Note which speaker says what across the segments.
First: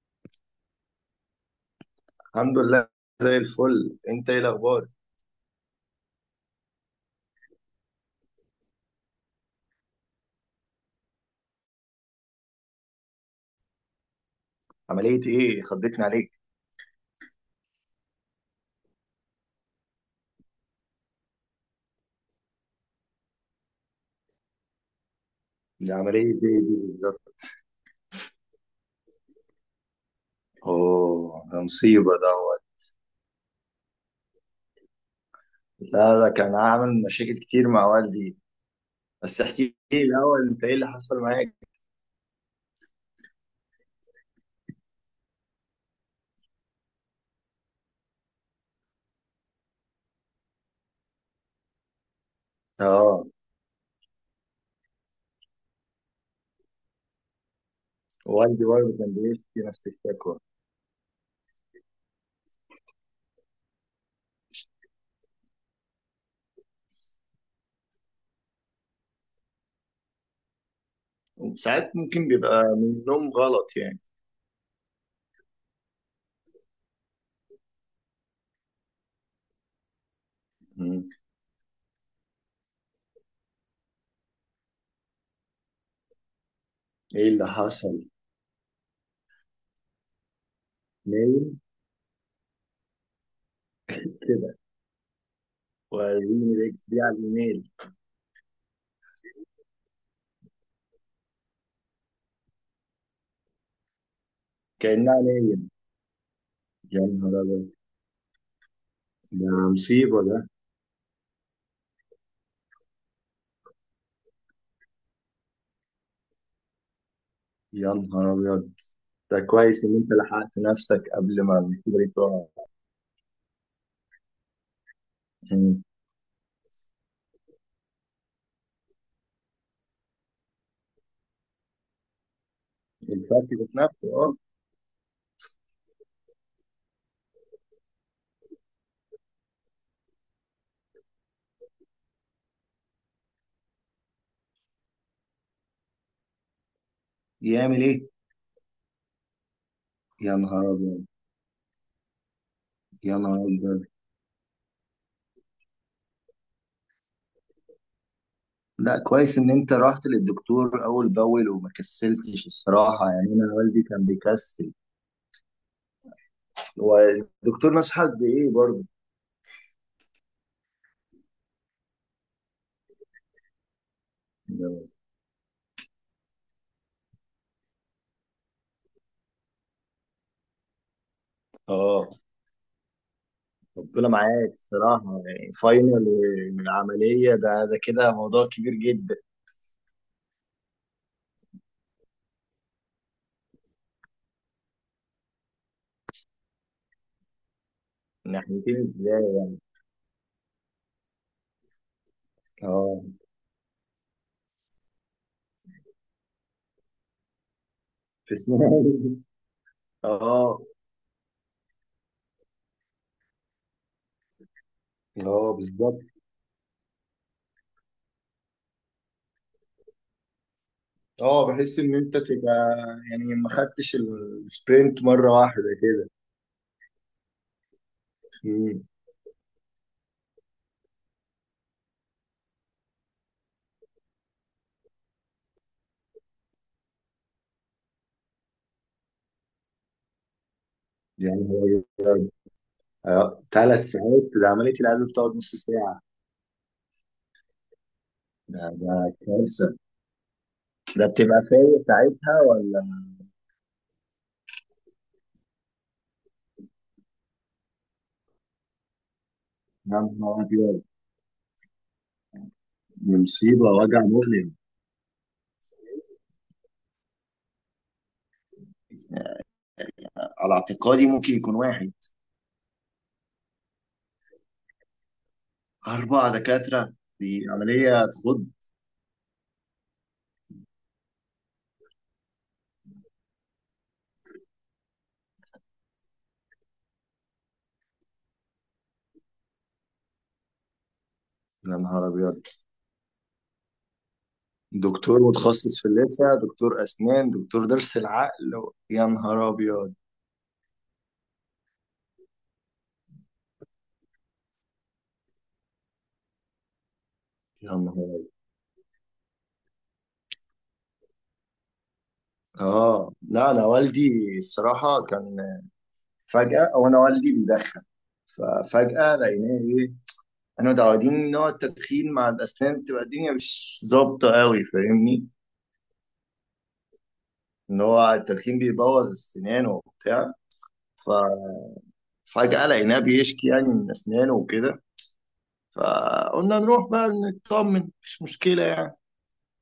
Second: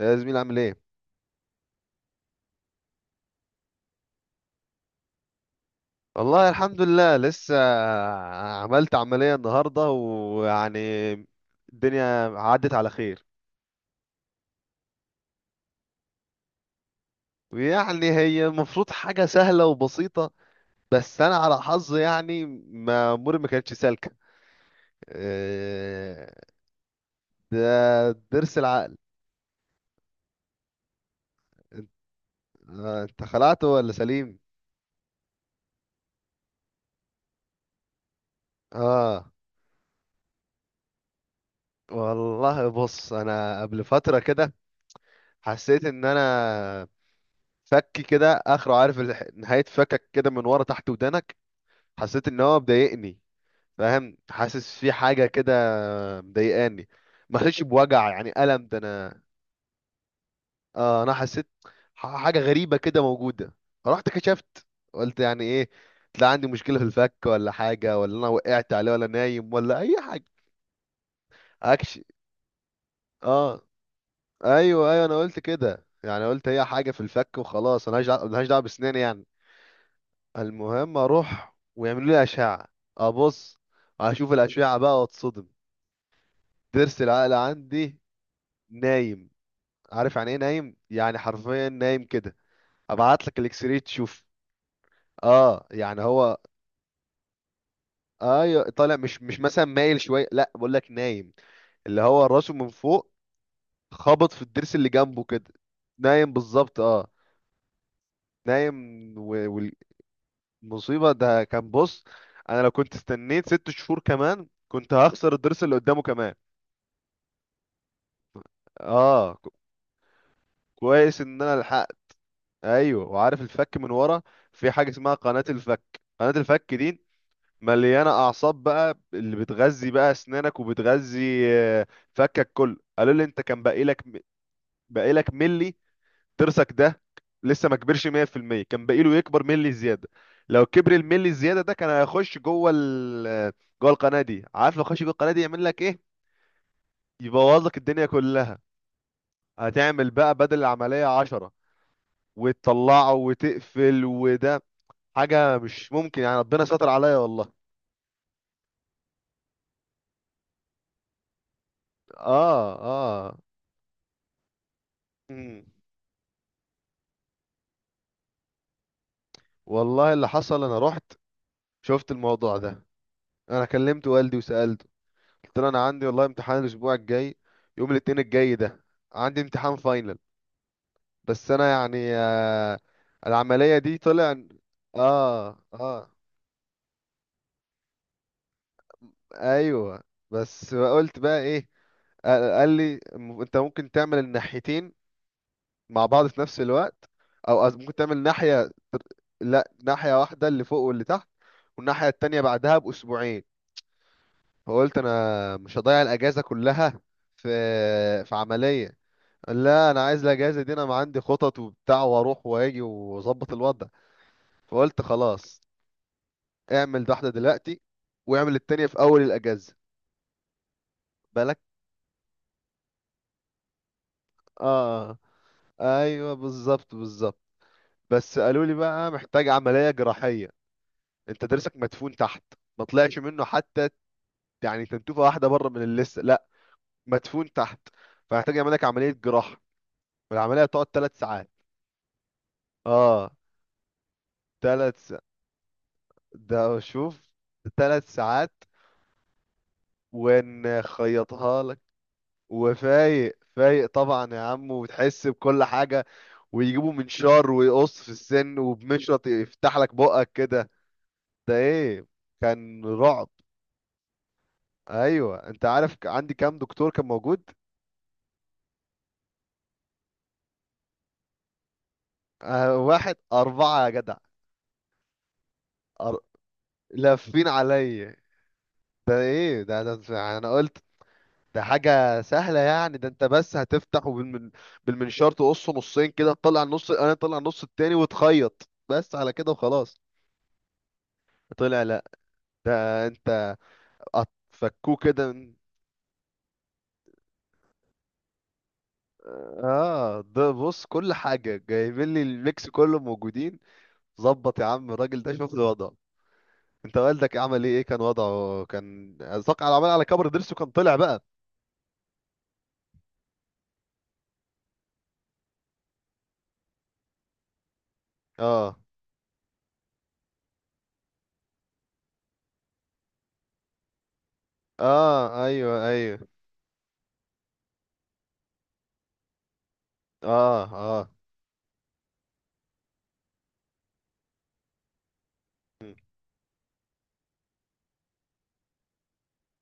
Speaker 1: يا زميل، عامل ايه؟
Speaker 2: الحمد لله. زي الفل، انت ايه الاخبار؟
Speaker 1: والله الحمد لله لسه عملت عملية النهاردة، ويعني الدنيا عدت على خير.
Speaker 2: عمليه ايه خضتني عليك؟
Speaker 1: ويعني هي المفروض حاجة سهلة وبسيطة، بس أنا على حظي يعني ما أموري ما كانتش سالكة.
Speaker 2: دي عمليه ايه دي
Speaker 1: إيه،
Speaker 2: بالظبط؟
Speaker 1: ده ضرس العقل.
Speaker 2: اوه، ده
Speaker 1: انت
Speaker 2: مصيبه دوت.
Speaker 1: أنت خلعته ولا سليم؟
Speaker 2: لا، ده كان عامل مشاكل كتير مع والدي.
Speaker 1: اه.
Speaker 2: بس احكي لي الاول، انت ايه اللي حصل معاك؟
Speaker 1: والله بص، انا قبل فترة كده حسيت ان انا فكي كده اخره، عارف؟ نهاية فكك كده من ورا تحت ودانك. حسيت ان هو مضايقني،
Speaker 2: اه.
Speaker 1: فاهم؟ حاسس في حاجه كده مضايقاني. ما حسيتش بوجع، يعني
Speaker 2: والدي
Speaker 1: الم ده
Speaker 2: برضه كان
Speaker 1: انا.
Speaker 2: بيشتكي نفس الشكوى.
Speaker 1: اه انا حسيت حاجه غريبه كده موجوده. رحت كشفت، قلت يعني ايه؟ طلع عندي مشكله في الفك، ولا حاجه، ولا انا وقعت عليه، ولا نايم، ولا اي حاجه.
Speaker 2: وساعات
Speaker 1: اكشي.
Speaker 2: ممكن بيبقى من النوم
Speaker 1: اه
Speaker 2: غلط يعني.
Speaker 1: ايوه ايوه، انا قلت كده يعني، قلت هي حاجه في الفك وخلاص، انا ملهاش دعوه، ملهاش دعوة بسناني يعني. المهم
Speaker 2: مم.
Speaker 1: اروح ويعملوا لي اشعه. ابص، اشوف الاشعه بقى، واتصدم. ضرس
Speaker 2: ايه
Speaker 1: العقل
Speaker 2: اللي
Speaker 1: عندي
Speaker 2: حصل؟
Speaker 1: نايم. عارف يعني ايه نايم؟ يعني
Speaker 2: نايم
Speaker 1: حرفيا نايم كده. ابعت لك الاكس راي تشوف.
Speaker 2: كده.
Speaker 1: اه يعني هو،
Speaker 2: وريني الاكس دي على الايميل.
Speaker 1: ايوه طالع مش مثلا مايل شويه، لا بقول لك نايم. اللي هو راسه من فوق، خبط في الضرس اللي
Speaker 2: كانها
Speaker 1: جنبه كده.
Speaker 2: نايم.
Speaker 1: نايم بالظبط،
Speaker 2: يا
Speaker 1: اه.
Speaker 2: نهار ابيض.
Speaker 1: نايم.
Speaker 2: ده
Speaker 1: و-
Speaker 2: مصيبه ده.
Speaker 1: والمصيبه ده كان، بص، انا لو كنت استنيت 6 شهور كمان، كنت هخسر الضرس اللي قدامه كمان.
Speaker 2: يا نهار أبيض.
Speaker 1: اه
Speaker 2: ده كويس إن أنت لحقت نفسك
Speaker 1: كويس ان
Speaker 2: قبل ما
Speaker 1: انا لحقت.
Speaker 2: الكوبري يقع.
Speaker 1: ايوه، وعارف الفك من ورا؟ في حاجه اسمها قناه الفك.
Speaker 2: مم.
Speaker 1: قناه الفك دي مليانه اعصاب بقى، اللي بتغذي بقى اسنانك، وبتغذي فكك كله. قالوا لي انت
Speaker 2: الفرق
Speaker 1: كان
Speaker 2: ذات
Speaker 1: باقي لك،
Speaker 2: نفسه أه.
Speaker 1: باقي لك ملي. ضرسك ده لسه ما كبرش 100%، كان باقي له يكبر ملي زياده. لو كبر الملي الزياده ده كان هيخش جوه ال جوه القناه دي، عارف؟ لو خش جوه القناه دي يعمل لك ايه؟ يبوظ لك
Speaker 2: يعمل
Speaker 1: الدنيا
Speaker 2: إيه؟
Speaker 1: كلها. هتعمل بقى
Speaker 2: يا
Speaker 1: بدل
Speaker 2: نهار أبيض.
Speaker 1: العمليه 10، وتطلعه
Speaker 2: يا نهار أبيض.
Speaker 1: وتقفل، وده حاجة مش ممكن يعني. ربنا ستر عليا، والله.
Speaker 2: لا، كويس إن أنت رحت للدكتور أول بأول وما كسلتش
Speaker 1: اه
Speaker 2: الصراحة، يعني
Speaker 1: اه.
Speaker 2: أنا والدي كان بيكسل.
Speaker 1: مم.
Speaker 2: والدكتور نصحك بإيه برضه؟
Speaker 1: والله اللي حصل، انا رحت شفت الموضوع ده، انا كلمت والدي وسألته، قلت له انا عندي والله امتحان الاسبوع الجاي، يوم الاثنين الجاي ده عندي امتحان فاينل، بس انا
Speaker 2: اه.
Speaker 1: يعني العملية دي
Speaker 2: ربنا
Speaker 1: طلع.
Speaker 2: معاك الصراحة، يعني
Speaker 1: اه
Speaker 2: فاينل.
Speaker 1: اه
Speaker 2: من العملية ده كده موضوع كبير جدا.
Speaker 1: ايوه. بس قلت بقى ايه؟ قال لي انت ممكن تعمل الناحيتين مع بعض في نفس الوقت، او ممكن تعمل ناحية.
Speaker 2: ناحيتين ازاي يعني؟
Speaker 1: لا، ناحية واحدة اللي فوق واللي تحت، والناحية التانية بعدها
Speaker 2: اه.
Speaker 1: بأسبوعين. فقلت أنا مش هضيع الأجازة كلها في في
Speaker 2: في
Speaker 1: عملية.
Speaker 2: سنين.
Speaker 1: لا أنا عايز
Speaker 2: اه.
Speaker 1: الأجازة دي، أنا ما عندي خطط وبتاع، وأروح وأجي وأظبط الوضع. فقلت
Speaker 2: اه
Speaker 1: خلاص،
Speaker 2: بالظبط.
Speaker 1: اعمل واحدة دلوقتي، واعمل التانية في أول الأجازة.
Speaker 2: اه
Speaker 1: بالك.
Speaker 2: بحس ان انت تبقى، يعني ما خدتش السبرنت
Speaker 1: آه
Speaker 2: مره واحده كده.
Speaker 1: أيوه بالظبط بالظبط. بس قالوا لي
Speaker 2: مم.
Speaker 1: بقى محتاج عملية جراحية، انت درسك مدفون تحت، ما طلعش منه حتى، يعني تنتوفه واحده بره من اللسه، لا، مدفون تحت. فهحتاج يعمل لك عمليه جراحه، والعمليه هتقعد ثلاث
Speaker 2: يعني
Speaker 1: ساعات
Speaker 2: هو
Speaker 1: اه.
Speaker 2: 3 ساعات؟ ده عمليه
Speaker 1: ثلاث
Speaker 2: القلب
Speaker 1: ساعات
Speaker 2: بتقعد نص ساعه.
Speaker 1: ده، شوف، 3 ساعات.
Speaker 2: ده كارثه. ده بتبقى
Speaker 1: ونخيطها
Speaker 2: فايق
Speaker 1: لك.
Speaker 2: ساعتها ولا؟
Speaker 1: وفايق، فايق طبعا يا عم، وتحس بكل حاجه، ويجيبوا منشار ويقص في السن، وبمشرط يفتح لك
Speaker 2: يا
Speaker 1: بقك
Speaker 2: نهار
Speaker 1: كده.
Speaker 2: ابيض.
Speaker 1: ده ايه، كان
Speaker 2: دي
Speaker 1: رعب.
Speaker 2: مصيبه، وجع مؤلم.
Speaker 1: ايوه، انت عارف عندي كام دكتور كان موجود؟
Speaker 2: على اعتقادي ممكن يكون واحد.
Speaker 1: واحد 4 يا جدع. أر...
Speaker 2: 4 دكاتره؟ دي
Speaker 1: لافين
Speaker 2: عمليه
Speaker 1: عليا.
Speaker 2: تخض.
Speaker 1: ده ايه ده؟ ده انا قلت ده حاجة سهلة يعني، ده انت بس هتفتح بالمنشار تقصه نصين كده، تطلع النص انا، طلع النص التاني، وتخيط بس على كده وخلاص.
Speaker 2: يا
Speaker 1: طلع لا.
Speaker 2: نهار ابيض.
Speaker 1: ده انت فكوه
Speaker 2: دكتور
Speaker 1: كده
Speaker 2: متخصص في اللثه، دكتور اسنان، دكتور ضرس العقل. يا نهار ابيض.
Speaker 1: اه ده بص، كل حاجة جايبين لي الميكس كله موجودين. ظبط يا عم الراجل ده، شوف لي وضعه. انت والدك عمل
Speaker 2: يا
Speaker 1: ايه؟ ايه كان
Speaker 2: نهار.
Speaker 1: وضعه؟ كان ساق على عمل، على كبر ضرسه كان طلع بقى؟
Speaker 2: اه، لا انا والدي الصراحه كان، فجاه، او انا والدي بيدخن.
Speaker 1: اه
Speaker 2: ففجاه لقيناه ايه؟ احنا متعودين ان هو التدخين مع الاسنان بتبقى الدنيا مش ظابطه قوي، فاهمني؟
Speaker 1: اه ايوه ايوه.
Speaker 2: ان هو التدخين بيبوظ السنان وبتاع.
Speaker 1: اه اه.
Speaker 2: ففجاه لقيناه بيشكي يعني من اسنانه وكده.
Speaker 1: م.
Speaker 2: فقلنا نروح بقى نطمن مش مشكله يعني.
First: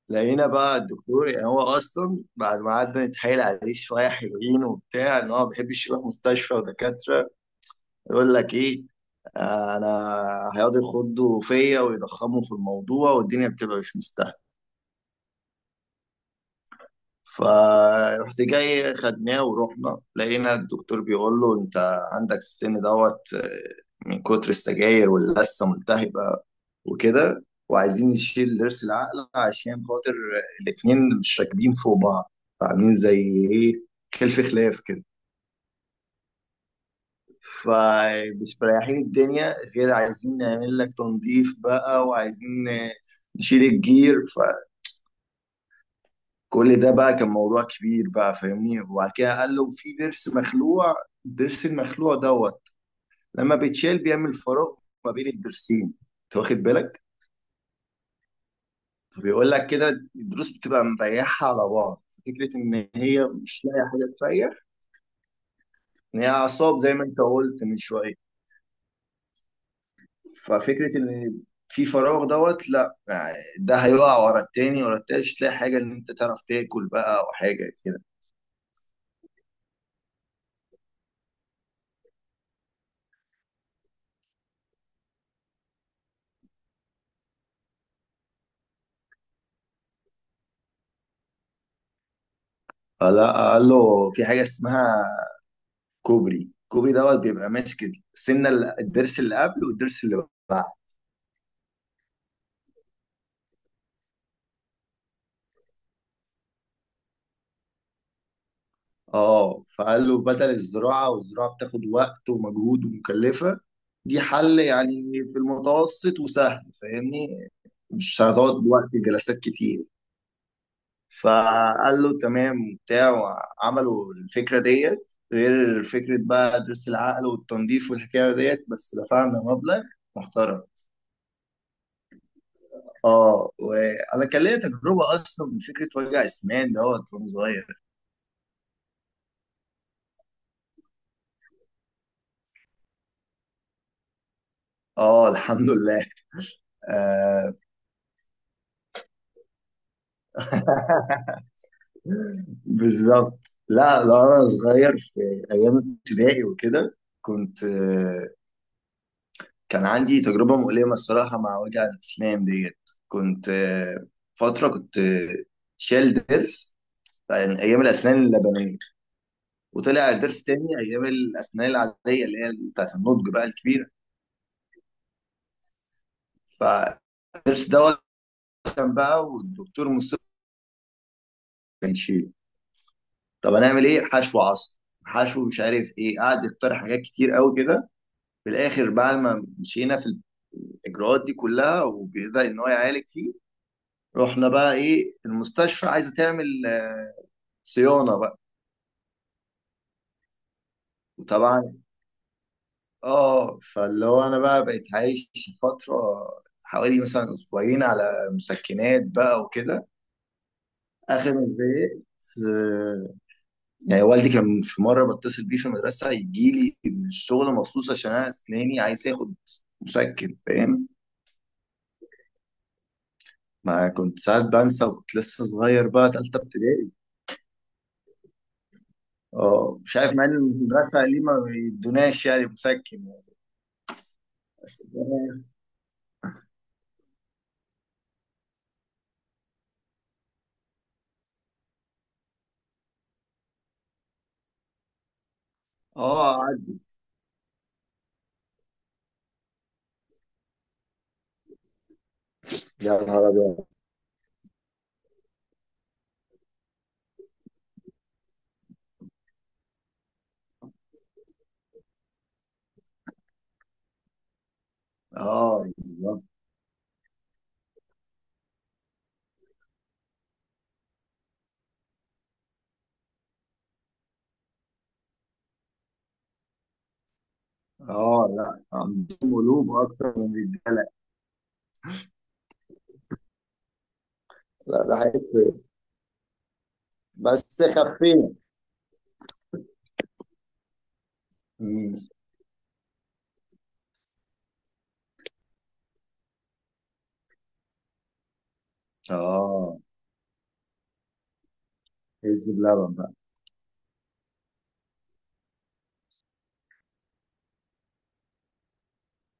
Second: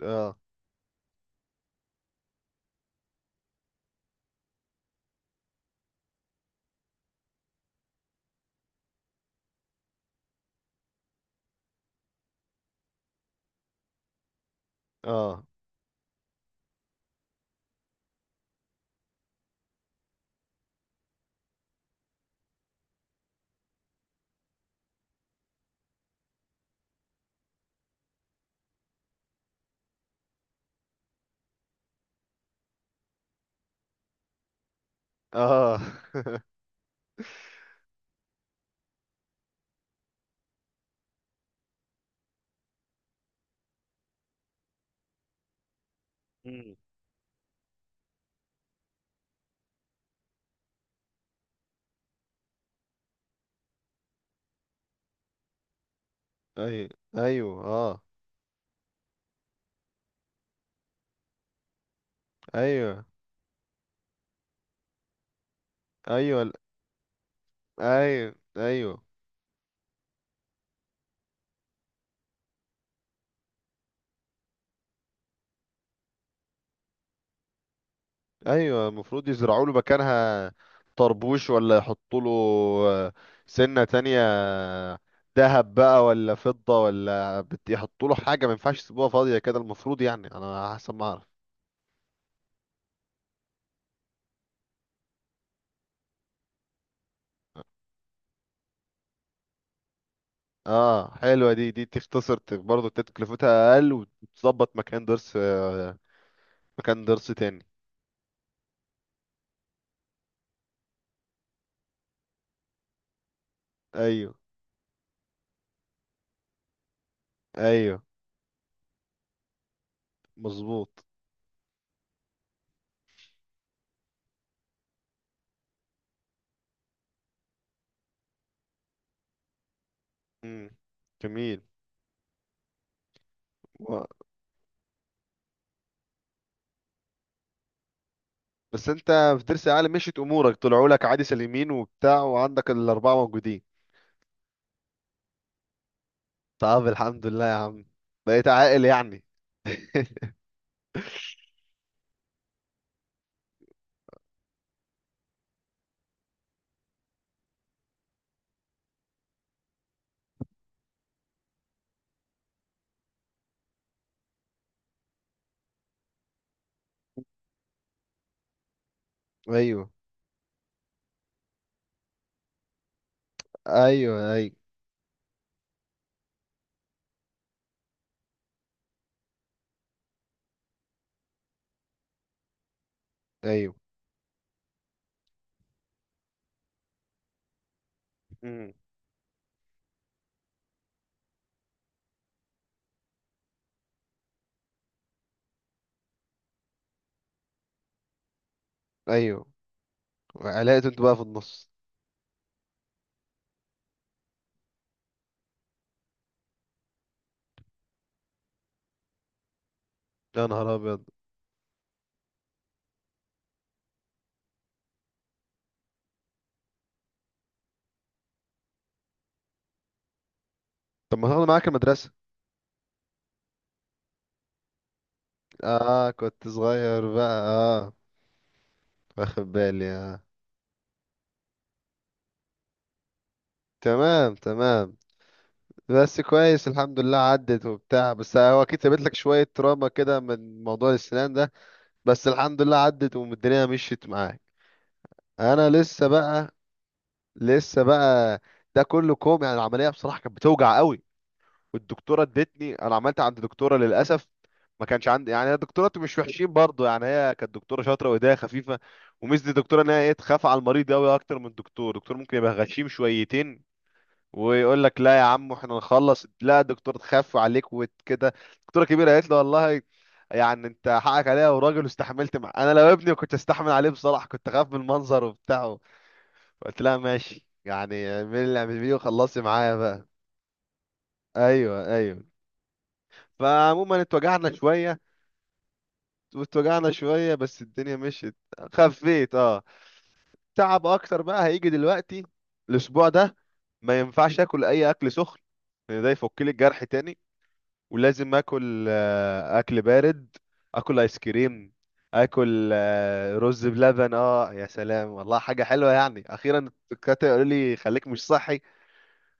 Speaker 1: اه
Speaker 2: لقينا بقى الدكتور، يعني هو اصلا بعد ما قعدنا نتحايل عليه شويه حلوين وبتاع ان هو ما بيحبش يروح مستشفى ودكاتره. يقول لك ايه؟ انا هيقعدوا يخضوا فيا ويضخموا في الموضوع والدنيا بتبقى مش مستاهله.
Speaker 1: اه
Speaker 2: فرحت جاي خدناه ورحنا لقينا الدكتور بيقول له: انت عندك السن دوت من كتر السجاير واللثه ملتهبه وكده، وعايزين نشيل ضرس العقل عشان خاطر الاتنين مش راكبين فوق بعض، فعاملين زي ايه كلف خلاف كده.
Speaker 1: اه.
Speaker 2: فمش مريحين الدنيا، غير عايزين نعمل لك تنظيف بقى وعايزين نشيل الجير.
Speaker 1: مم.
Speaker 2: فكل ده بقى كان موضوع كبير بقى فاهمني. وبعد كده قال له في ضرس مخلوع. الضرس المخلوع دوت لما بيتشال بيعمل فراغ ما بين الضرسين، انت واخد
Speaker 1: ايوه
Speaker 2: بالك؟
Speaker 1: ايوه اه.
Speaker 2: فبيقول لك كده الضروس بتبقى مريحة على بعض، فكرة إن
Speaker 1: ايوه
Speaker 2: هي مش لاقية حاجة تريح، إن هي
Speaker 1: ايوه
Speaker 2: أعصاب زي ما أنت قلت من شوية.
Speaker 1: ايوه ايوه
Speaker 2: ففكرة إن في فراغ دوت، لا يعني ده هيقع ورا التاني ورا التالت، مش تلاقي حاجة إن أنت تعرف تاكل بقى أو حاجة كده.
Speaker 1: ايوه، المفروض يزرعوا له مكانها طربوش، ولا يحطوا له آه، سنة تانية، ذهب بقى، ولا فضة، ولا يحطوا له حاجة، ما ينفعش يسيبوها فاضية كده، المفروض يعني، انا حسب ما اعرف.
Speaker 2: فلا، قال له في حاجة اسمها كوبري. الكوبري دوت بيبقى ماسك السنة الضرس اللي قبل والضرس اللي بعد.
Speaker 1: اه حلوة دي، دي تختصر برضه، تكلفتها اقل، وتظبط مكان ضرس، مكان درس تاني.
Speaker 2: اه. فقال له بدل الزراعة، والزراعة بتاخد وقت ومجهود ومكلفة. دي
Speaker 1: ايوه
Speaker 2: حل يعني في المتوسط وسهل فاهمني.
Speaker 1: ايوه.
Speaker 2: مش هتقعد وقت جلسات كتير.
Speaker 1: مظبوط.
Speaker 2: فقال له تمام وبتاع، وعملوا الفكرة ديت غير فكرة بقى درس العقل والتنظيف والحكاية ديت، بس دفعنا مبلغ محترم.
Speaker 1: امم. جميل.
Speaker 2: اه،
Speaker 1: و...
Speaker 2: وانا كان ليا تجربة اصلا من فكرة وجع اسنان دوت وانا صغير.
Speaker 1: بس انت في درس عالي مشيت امورك، طلعوا لك عادي سليمين وبتاع، وعندك الاربعه موجودين.
Speaker 2: اه الحمد لله.
Speaker 1: طب الحمد لله يا
Speaker 2: آه.
Speaker 1: عم، بقيت عاقل يعني.
Speaker 2: بالظبط. لا لا، انا صغير في ايام ابتدائي وكده. كنت. كان عندي تجربة مؤلمة الصراحة مع وجع الأسنان ديت. كنت فترة كنت شايل ضرس عن أيام الأسنان اللبنية.
Speaker 1: ايوه
Speaker 2: وطلع الضرس تاني أيام الأسنان العادية اللي هي بتاعت النضج بقى الكبيرة.
Speaker 1: ايوه ايوه
Speaker 2: فالضرس دوت كان بقى والدكتور مصطفى كان يشيله. طب
Speaker 1: ايوه.
Speaker 2: هنعمل إيه؟ حشو عصب، حشو مش عارف إيه، قعد يقترح حاجات كتير قوي كده. في
Speaker 1: امم.
Speaker 2: الآخر بعد ما مشينا في الإجراءات دي كلها وبدأ إن هو يعالج فيه، رحنا بقى إيه المستشفى عايزة تعمل صيانة بقى.
Speaker 1: ايوه. علاقة انتوا بقى في النص.
Speaker 2: وطبعا اه، فاللي هو انا بقى بقيت عايش فترة حوالي مثلا اسبوعين على مسكنات بقى وكده.
Speaker 1: يا نهار ابيض.
Speaker 2: اخر ما زهقت آه، يعني والدي كان في مرة بتصل بيه في المدرسة يجي لي من الشغل مخصوص عشان انا اسناني عايز اخد مسكن، فاهم.
Speaker 1: طب ما تاخد معاك المدرسه.
Speaker 2: ما كنت ساعات بنسى وكنت لسه صغير
Speaker 1: اه
Speaker 2: بقى تالتة
Speaker 1: كنت
Speaker 2: ابتدائي.
Speaker 1: صغير بقى، اه، واخد
Speaker 2: اه،
Speaker 1: بالي،
Speaker 2: مش عارف
Speaker 1: اه.
Speaker 2: مع ان المدرسة ليه ما بيدوناش يعني مسكن.
Speaker 1: تمام
Speaker 2: بس.
Speaker 1: تمام. بس كويس الحمد لله عدت وبتاع، بس هو اكيد سابت لك شويه تراما كده من موضوع الاسنان ده. بس الحمد لله عدت، والدنيا مشيت معاك. انا لسه
Speaker 2: اه
Speaker 1: بقى،
Speaker 2: قعد.
Speaker 1: لسه بقى، ده كله كوم يعني. العمليه بصراحه كانت بتوجع قوي، والدكتوره ادتني، انا
Speaker 2: يا
Speaker 1: عملت
Speaker 2: نهار
Speaker 1: عند
Speaker 2: ابيض.
Speaker 1: دكتوره للاسف. ما كانش عندي يعني. الدكتورات مش وحشين برضو، يعني هي كانت دكتوره شاطره وايديها خفيفه. وميزه الدكتوره ان هي ايه، تخاف على المريض قوي اكتر من الدكتور. الدكتور ممكن يبقى غشيم شويتين، ويقول لك لا يا عم
Speaker 2: اه
Speaker 1: احنا نخلص. لا الدكتور تخاف عليك وكده. الدكتوره الكبيره قالت له والله يعني انت حقك عليها، وراجل واستحملت، مع انا لو ابني كنت استحمل عليه، بصراحه كنت اخاف من المنظر وبتاعه. قلت لها ماشي يعني،
Speaker 2: اه.
Speaker 1: اعملي اللي
Speaker 2: لا،
Speaker 1: اعملي بيه
Speaker 2: عندهم
Speaker 1: وخلصي معايا
Speaker 2: قلوب
Speaker 1: بقى.
Speaker 2: اكتر من الرجاله.
Speaker 1: ايوه ايوه. فعموما اتوجعنا
Speaker 2: لا ده
Speaker 1: شويه،
Speaker 2: حقيقي.
Speaker 1: واتوجعنا شويه، بس
Speaker 2: بس
Speaker 1: الدنيا
Speaker 2: خفينا.
Speaker 1: مشيت. خفيت، اه. تعب اكتر بقى هيجي
Speaker 2: مم.
Speaker 1: دلوقتي الاسبوع ده. ما ينفعش اكل اي اكل سخن، لأن ده يفك لي الجرح تاني، ولازم اكل
Speaker 2: اه.
Speaker 1: اكل بارد، اكل ايس كريم،
Speaker 2: عز
Speaker 1: اكل
Speaker 2: بلبن بقى.
Speaker 1: رز بلبن. اه يا سلام، والله حاجه حلوه يعني، اخيرا الدكاتره يقولوا لي خليك مش صحي،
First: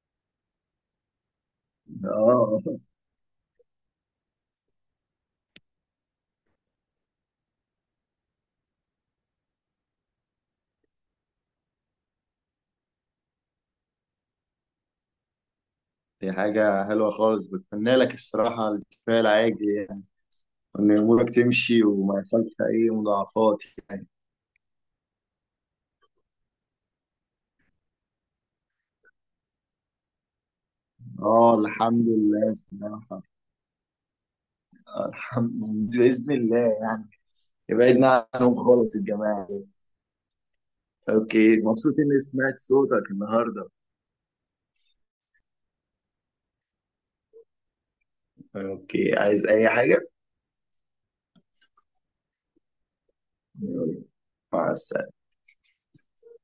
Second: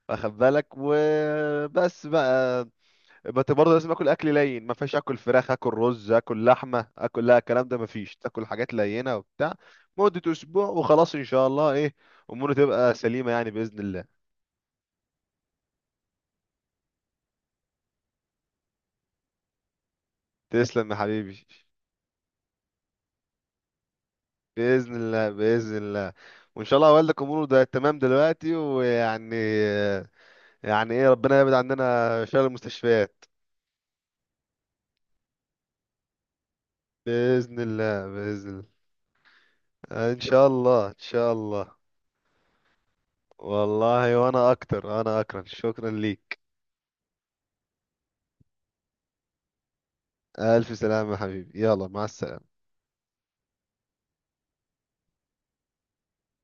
Speaker 1: واخد بالك؟ وبس بقى.
Speaker 2: اه.
Speaker 1: بس برضه لازم اكل اكل لين، ما فيش اكل فراخ، اكل رز، اكل لحمه، اكل، لا الكلام ده ما فيش، تاكل حاجات لينه وبتاع مده اسبوع، وخلاص ان شاء الله ايه اموره تبقى سليمه يعني باذن الله.
Speaker 2: دي حاجة حلوة خالص، بتمنى لك الصراحة الكفاية العاجل يعني. وإن
Speaker 1: تسلم يا
Speaker 2: أمورك
Speaker 1: حبيبي.
Speaker 2: تمشي وما يحصلش أي مضاعفات يعني.
Speaker 1: بإذن الله بإذن الله. وإن شاء الله والدك أموره ده تمام دلوقتي، ويعني يعني إيه، ربنا يبعد
Speaker 2: اه الحمد
Speaker 1: عننا شر
Speaker 2: لله الصراحة.
Speaker 1: المستشفيات.
Speaker 2: الحمد. بإذن الله يعني.
Speaker 1: بإذن الله
Speaker 2: ابعدنا
Speaker 1: بإذن
Speaker 2: عنهم خالص الجماعة دول.
Speaker 1: الله. إن شاء الله إن شاء
Speaker 2: اوكي،
Speaker 1: الله.
Speaker 2: مبسوط إني سمعت صوتك النهاردة.
Speaker 1: والله وأنا أكتر، أنا أكرم، شكرا ليك.
Speaker 2: اوكي، عايز أي حاجة؟
Speaker 1: ألف سلامة يا حبيبي، يلا مع السلامة.
Speaker 2: يلا، مع السلامة.